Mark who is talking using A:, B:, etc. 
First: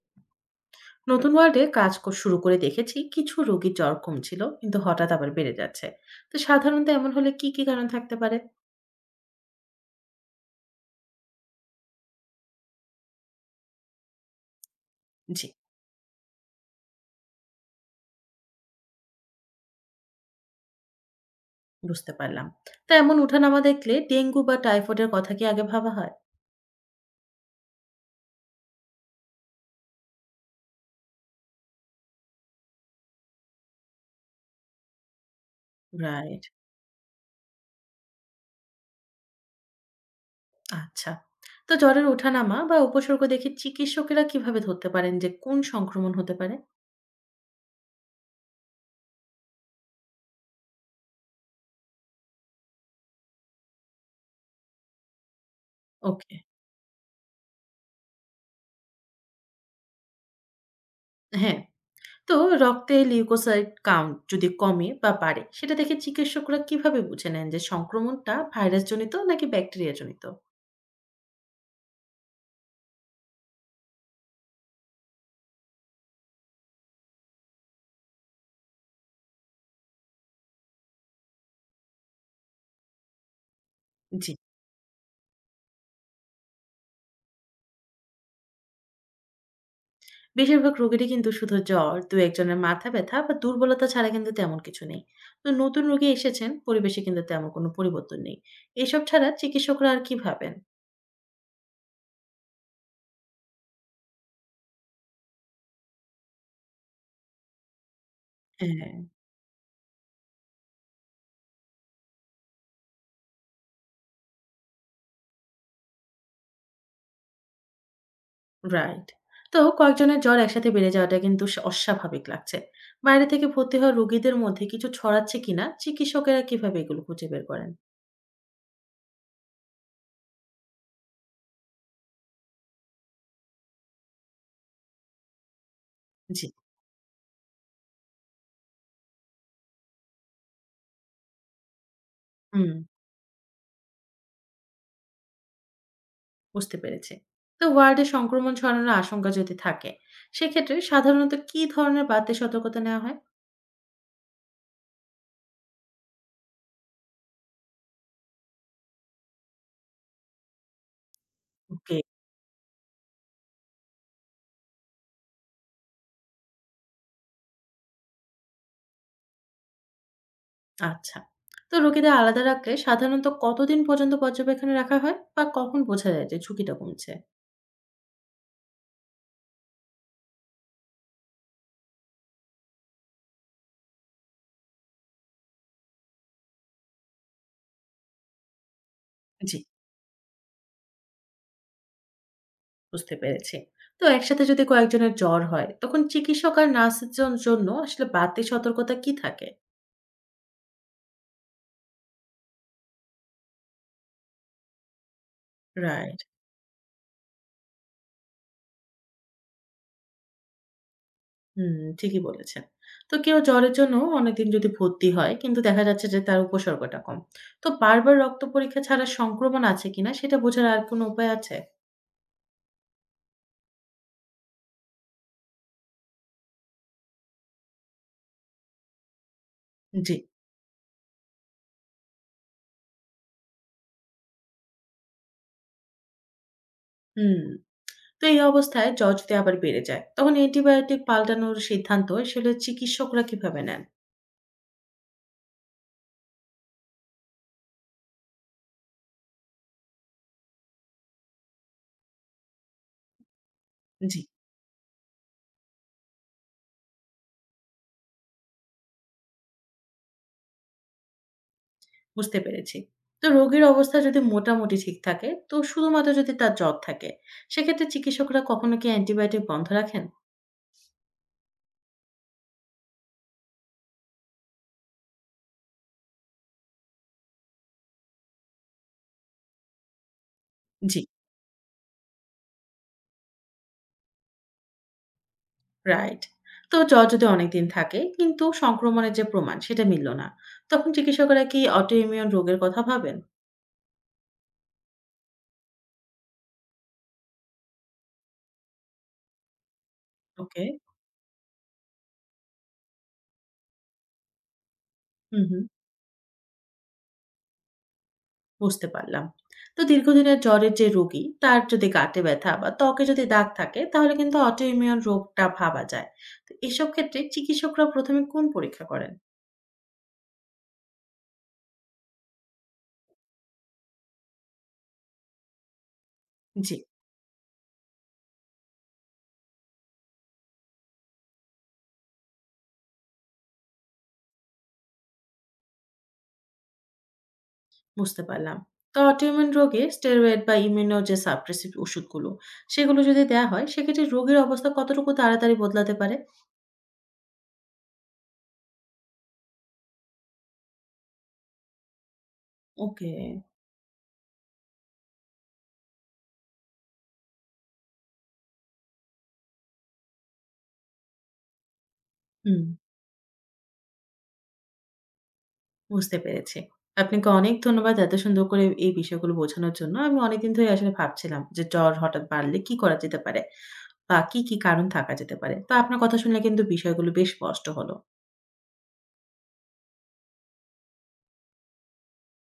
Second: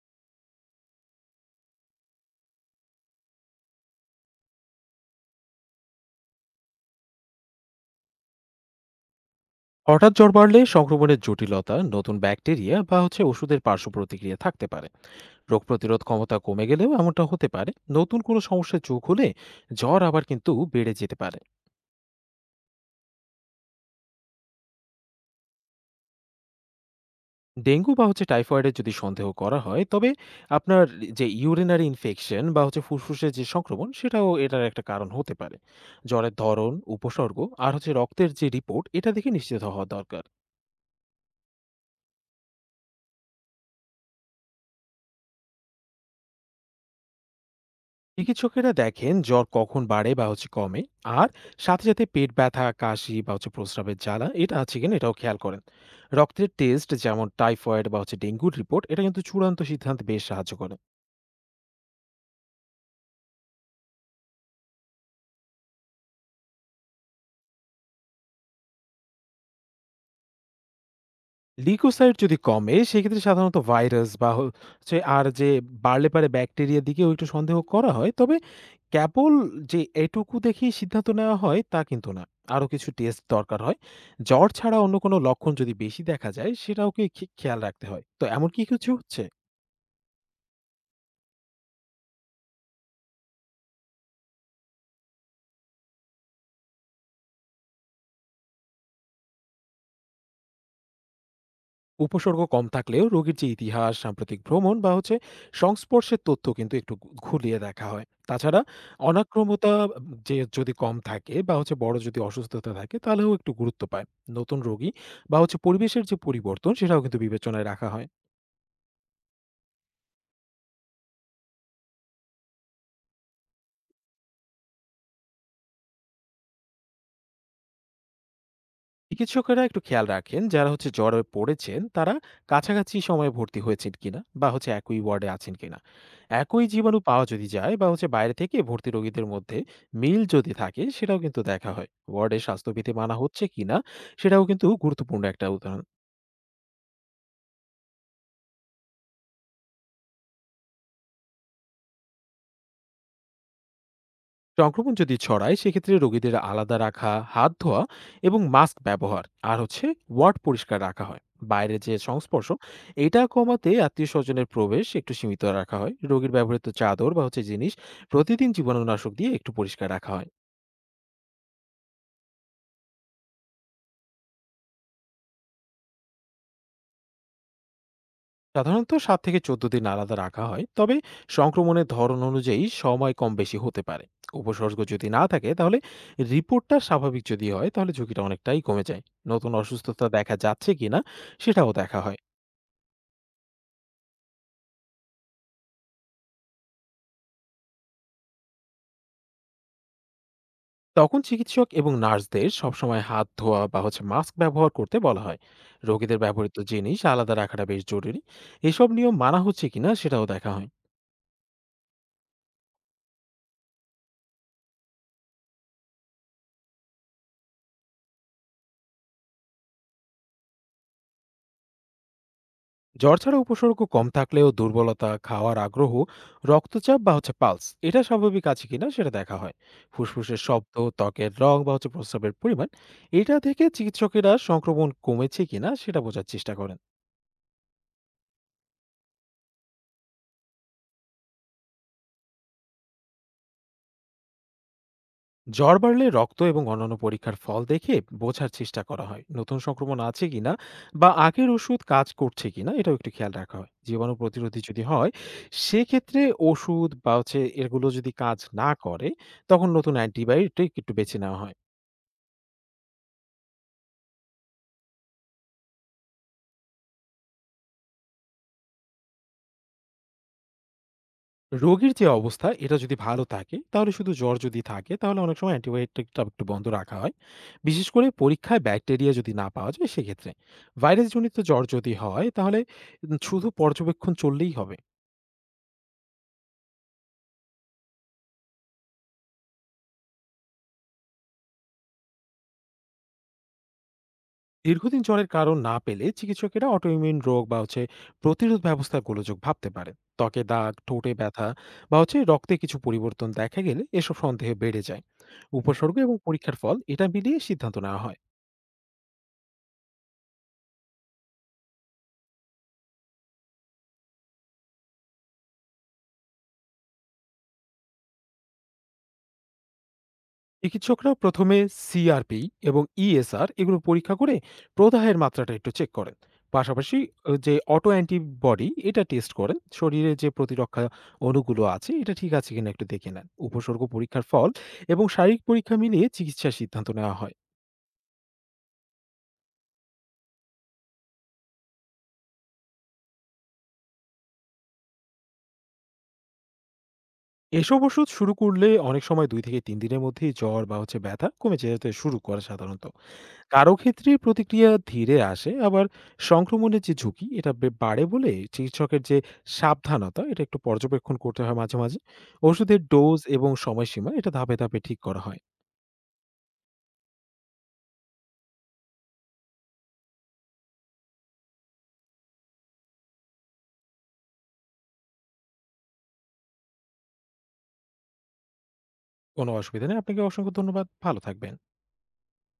A: নতুন ওয়ার্ডে শুরু করে দেখেছি কিছু রোগীর জ্বর কমছিল কিন্তু হঠাৎ আবার বেড়ে যাচ্ছে। তো সাধারণত এমন হলে কি কি কারণ থাকতে পারে?
B: হঠাৎ জ্বর বাড়লে সংক্রমণের জটিলতা, নতুন ব্যাকটেরিয়া বা ওষুধের পার্শ্ব প্রতিক্রিয়া থাকতে পারে।
A: জি।
B: রোগ প্রতিরোধ ক্ষমতা কমে গেলেও এমনটা হতে পারে। নতুন কোনো সমস্যা যোগ হলে জ্বর আবার কিন্তু বেড়ে যেতে পারে।
A: বুঝতে পারলাম। তা এমন উঠানামা দেখলে ডেঙ্গু বা টাইফয়েডের কথা কি আগে ভাবা হয়?
B: ডেঙ্গু বা টাইফয়েডের যদি সন্দেহ করা হয় তবে আপনার যে ইউরিনারি ইনফেকশন বা ফুসফুসের যে সংক্রমণ সেটাও এটার একটা কারণ হতে পারে। জ্বরের
A: রাইট।
B: ধরন, উপসর্গ আর রক্তের যে রিপোর্ট এটা দেখে নিশ্চিত হওয়া দরকার।
A: আচ্ছা। তো জ্বরের ওঠানামা বা উপসর্গ দেখে চিকিৎসকেরা কিভাবে ধরতে পারেন যে কোন সংক্রমণ হতে পারে?
B: চিকিৎসকেরা দেখেন জ্বর কখন বাড়ে বা কমে। আর সাথে সাথে পেট ব্যথা, কাশি বা প্রস্রাবের জ্বালা এটা আছে কিনা এটাও খেয়াল করেন।
A: ওকে।
B: রক্তের টেস্ট, যেমন টাইফয়েড বা ডেঙ্গুর রিপোর্ট এটা কিন্তু চূড়ান্ত সিদ্ধান্ত বেশ সাহায্য করে।
A: হ্যাঁ। তো রক্তে লিউকোসাইট কাউন্ট যদি কমে বা বাড়ে, সেটা দেখে চিকিৎসকরা কিভাবে বুঝে নেন যে সংক্রমণটা ভাইরাস জনিত নাকি ব্যাকটেরিয়া জনিত?
B: লিউকোসাইট যদি কমে সেক্ষেত্রে সাধারণত ভাইরাস বা আর যে বাড়লে পারে ব্যাকটেরিয়ার দিকেও একটু সন্দেহ করা হয়। তবে কেবল যে এটুকু দেখেই সিদ্ধান্ত নেওয়া হয় তা কিন্তু না, আরও কিছু টেস্ট দরকার হয়।
A: জি।
B: জ্বর ছাড়া অন্য কোনো লক্ষণ যদি বেশি দেখা যায় সেটাও কি খেয়াল রাখতে হয়, তো এমন কি কিছু হচ্ছে?
A: বেশিরভাগ রোগীরই কিন্তু শুধু জ্বর, দু-১ জনের মাথা ব্যথা বা দুর্বলতা ছাড়া কিন্তু তেমন কিছু নেই। তো নতুন রোগী এসেছেন, পরিবেশে কিন্তু তেমন কোনো পরিবর্তন নেই। এসব ছাড়া চিকিৎসকরা আর কি ভাবেন?
B: উপসর্গ কম থাকলেও রোগীর যে ইতিহাস, সাম্প্রতিক ভ্রমণ বা সংস্পর্শের তথ্য কিন্তু একটু ঘুলিয়ে দেখা হয়। তাছাড়া
A: হ্যাঁ।
B: অনাক্রমতা যে যদি কম থাকে বা বড় যদি অসুস্থতা থাকে তাহলেও একটু গুরুত্ব পায়। নতুন রোগী বা পরিবেশের যে পরিবর্তন সেটাও কিন্তু বিবেচনায় রাখা হয়।
A: রাইট। তো কয়েকজনের জ্বর একসাথে বেড়ে যাওয়াটা কিন্তু অস্বাভাবিক লাগছে। বাইরে থেকে ভর্তি হওয়া রোগীদের মধ্যে কিছু ছড়াচ্ছে কিনা চিকিৎসকেরা কিভাবে এগুলো খুঁজে বের করেন?
B: চিকিৎসকেরা একটু খেয়াল রাখেন যারা জ্বরে পড়েছেন তারা কাছাকাছি সময়ে ভর্তি হয়েছেন কিনা বা একই ওয়ার্ডে আছেন কিনা।
A: জি।
B: একই জীবাণু পাওয়া যদি যায় বা বাইরে থেকে ভর্তি রোগীদের মধ্যে মিল যদি থাকে সেটাও কিন্তু দেখা হয়। ওয়ার্ডে
A: হুম।
B: স্বাস্থ্যবিধি মানা হচ্ছে কিনা সেটাও কিন্তু গুরুত্বপূর্ণ একটা উদাহরণ।
A: বুঝতে পেরেছি। তো ওয়ার্ডে সংক্রমণ ছড়ানোর আশঙ্কা যদি থাকে, সেক্ষেত্রে সাধারণত কি ধরনের বাড়তি সতর্কতা নেওয়া হয়?
B: সংক্রমণ যদি ছড়ায় সেক্ষেত্রে রোগীদের আলাদা রাখা, হাত ধোয়া এবং মাস্ক ব্যবহার আর ওয়ার্ড পরিষ্কার রাখা হয়। বাইরে যে
A: ওকে।
B: সংস্পর্শ এটা কমাতে আত্মীয় স্বজনের প্রবেশ একটু সীমিত রাখা হয়। রোগীর ব্যবহৃত চাদর বা জিনিস প্রতিদিন জীবাণুনাশক দিয়ে একটু পরিষ্কার রাখা হয়।
A: আচ্ছা। তো রোগীদের আলাদা রাখলে সাধারণত কতদিন পর্যন্ত পর্যবেক্ষণে রাখা হয়? বা কখন বোঝা যায় যে ঝুঁকিটা কমছে?
B: সাধারণত 7 থেকে 14 দিন আলাদা রাখা হয়, তবে সংক্রমণের ধরন অনুযায়ী সময় কম বেশি হতে পারে। উপসর্গ যদি না থাকে তাহলে, রিপোর্টটা স্বাভাবিক যদি হয় তাহলে ঝুঁকিটা অনেকটাই কমে যায়। নতুন
A: জি।
B: অসুস্থতা দেখা যাচ্ছে কিনা সেটাও দেখা হয়।
A: বুঝতে পেরেছি। তো একসাথে যদি কয়েকজনের জ্বর হয়, তখন চিকিৎসক আর নার্সের জন্য আসলে বাড়তি সতর্কতা কি থাকে?
B: তখন চিকিৎসক এবং নার্সদের সবসময় হাত ধোয়া বা মাস্ক ব্যবহার করতে বলা হয়।
A: রাইট।
B: রোগীদের ব্যবহৃত জিনিস আলাদা রাখাটা বেশ জরুরি। এসব নিয়ম মানা হচ্ছে কিনা সেটাও দেখা হয়।
A: হুম, ঠিকই বলেছেন। তো কেউ জ্বরের জন্য অনেকদিন যদি ভর্তি হয়, কিন্তু দেখা যাচ্ছে যে তার উপসর্গটা কম। তো বারবার রক্ত পরীক্ষা ছাড়া সংক্রমণ আছে কিনা সেটা বোঝার আর কোনো উপায় আছে?
B: জ্বর ছাড়া উপসর্গ কম থাকলেও দুর্বলতা, খাওয়ার আগ্রহ, রক্তচাপ বা পালস এটা স্বাভাবিক আছে কিনা সেটা দেখা হয়।
A: জি।
B: ফুসফুসের শব্দ, ত্বকের রং বা প্রস্রাবের পরিমাণ এটা থেকে চিকিৎসকেরা সংক্রমণ কমেছে কিনা সেটা বোঝার চেষ্টা করেন।
A: হুম। তো এই অবস্থায় জ্বর যদি আবার বেড়ে যায়, তখন অ্যান্টিবায়োটিক পাল্টানোর সিদ্ধান্ত আসলে চিকিৎসকরা কিভাবে নেন?
B: জ্বর বাড়লে রক্ত এবং অন্যান্য পরীক্ষার ফল দেখে বোঝার চেষ্টা করা হয় নতুন সংক্রমণ আছে কিনা বা আগের ওষুধ কাজ করছে কিনা। এটাও একটু খেয়াল রাখা হয় জীবাণু
A: জি।
B: প্রতিরোধী যদি হয় সেক্ষেত্রে ওষুধ বা এগুলো যদি কাজ না করে তখন নতুন অ্যান্টিবায়োটিক একটু বেছে নেওয়া হয়।
A: বুঝতে পেরেছি। তো রোগীর অবস্থা যদি মোটামুটি ঠিক থাকে, তো শুধুমাত্র যদি তার জ্বর থাকে, সেক্ষেত্রে চিকিৎসকরা কখনো কি অ্যান্টিবায়োটিক বন্ধ রাখেন?
B: রোগীর যে অবস্থা এটা যদি ভালো থাকে তাহলে, শুধু জ্বর যদি থাকে তাহলে অনেক সময় অ্যান্টিবায়োটিকটা একটু বন্ধ রাখা হয়। বিশেষ করে পরীক্ষায় ব্যাকটেরিয়া যদি না পাওয়া যায় সেক্ষেত্রে,
A: জি।
B: ভাইরাসজনিত জ্বর যদি হয় তাহলে শুধু পর্যবেক্ষণ চললেই হবে।
A: রাইট। তো জ্বর যদি অনেকদিন থাকে কিন্তু সংক্রমণের যে প্রমাণ সেটা মিলল না, তখন চিকিৎসকরা কি অটোইমিউন রোগের কথা ভাবেন?
B: দীর্ঘদিন জ্বরের কারণ না পেলে চিকিৎসকেরা অটোইমিউন রোগ বা প্রতিরোধ ব্যবস্থার গোলযোগ ভাবতে পারে। ত্বকে
A: ওকে।
B: দাগ, ঠোঁটে ব্যথা বা রক্তে কিছু পরিবর্তন দেখা গেলে এসব সন্দেহ বেড়ে যায়।
A: হুম, হুম।
B: উপসর্গ এবং পরীক্ষার ফল এটা মিলিয়ে সিদ্ধান্ত নেওয়া হয়।
A: বুঝতে পারলাম। তো দীর্ঘদিনের জ্বরের যে রোগী, তার যদি গাঁটে ব্যথা বা ত্বকে যদি দাগ থাকে, তাহলে কিন্তু অটোইমিউন রোগটা ভাবা যায়। তো এসব ক্ষেত্রে চিকিৎসকরা ১ম এ কোন পরীক্ষা করেন?
B: চিকিৎসকরা প্রথমে CRP এবং ESR এগুলো পরীক্ষা করে প্রদাহের মাত্রাটা একটু চেক করেন।
A: জি।
B: পাশাপাশি যে অটো অ্যান্টিবডি এটা টেস্ট করেন। শরীরে যে প্রতিরক্ষা অণুগুলো আছে এটা ঠিক আছে কিনা একটু দেখে নেন। উপসর্গ, পরীক্ষার ফল এবং শারীরিক পরীক্ষা মিলিয়ে চিকিৎসার সিদ্ধান্ত নেওয়া হয়।
A: বুঝতে পারলাম। তো অটোইমিউন রোগে স্টেরয়েড বা ইমিউনো যে সাপ্রেসিভ ওষুধগুলো, সেগুলো যদি দেয়া হয়, সেক্ষেত্রে রোগীর অবস্থা কতটুকু তাড়াতাড়ি বদলাতে পারে?
B: এসব ওষুধ শুরু করলে অনেক সময় 2 থেকে 3 দিনের মধ্যেই জ্বর বা ব্যথা কমে যেতে শুরু করে সাধারণত।
A: ওকে,
B: কারো ক্ষেত্রে প্রতিক্রিয়া ধীরে আসে আবার। সংক্রমণের যে ঝুঁকি এটা বাড়ে বলে চিকিৎসকের যে সাবধানতা এটা একটু পর্যবেক্ষণ করতে হয় মাঝে মাঝে।
A: হুম,
B: ওষুধের ডোজ এবং সময়সীমা এটা ধাপে ধাপে ঠিক করা হয়।
A: বুঝতে পেরেছি। আপনাকে অনেক ধন্যবাদ এত সুন্দর করে এই বিষয়গুলো বোঝানোর জন্য। আমি অনেকদিন ধরে আসলে ভাবছিলাম যে জ্বর হঠাৎ বাড়লে কি করা যেতে পারে? বা কি, কি কারণ থাকা যেতে পারে? তো আপনার কথা শুনলে কিন্তু বিষয়গুলো বেশ স্পষ্ট হল।
B: কোনো অসুবিধা নেই, আপনাকে অসংখ্য ধন্যবাদ, ভালো থাকবেন।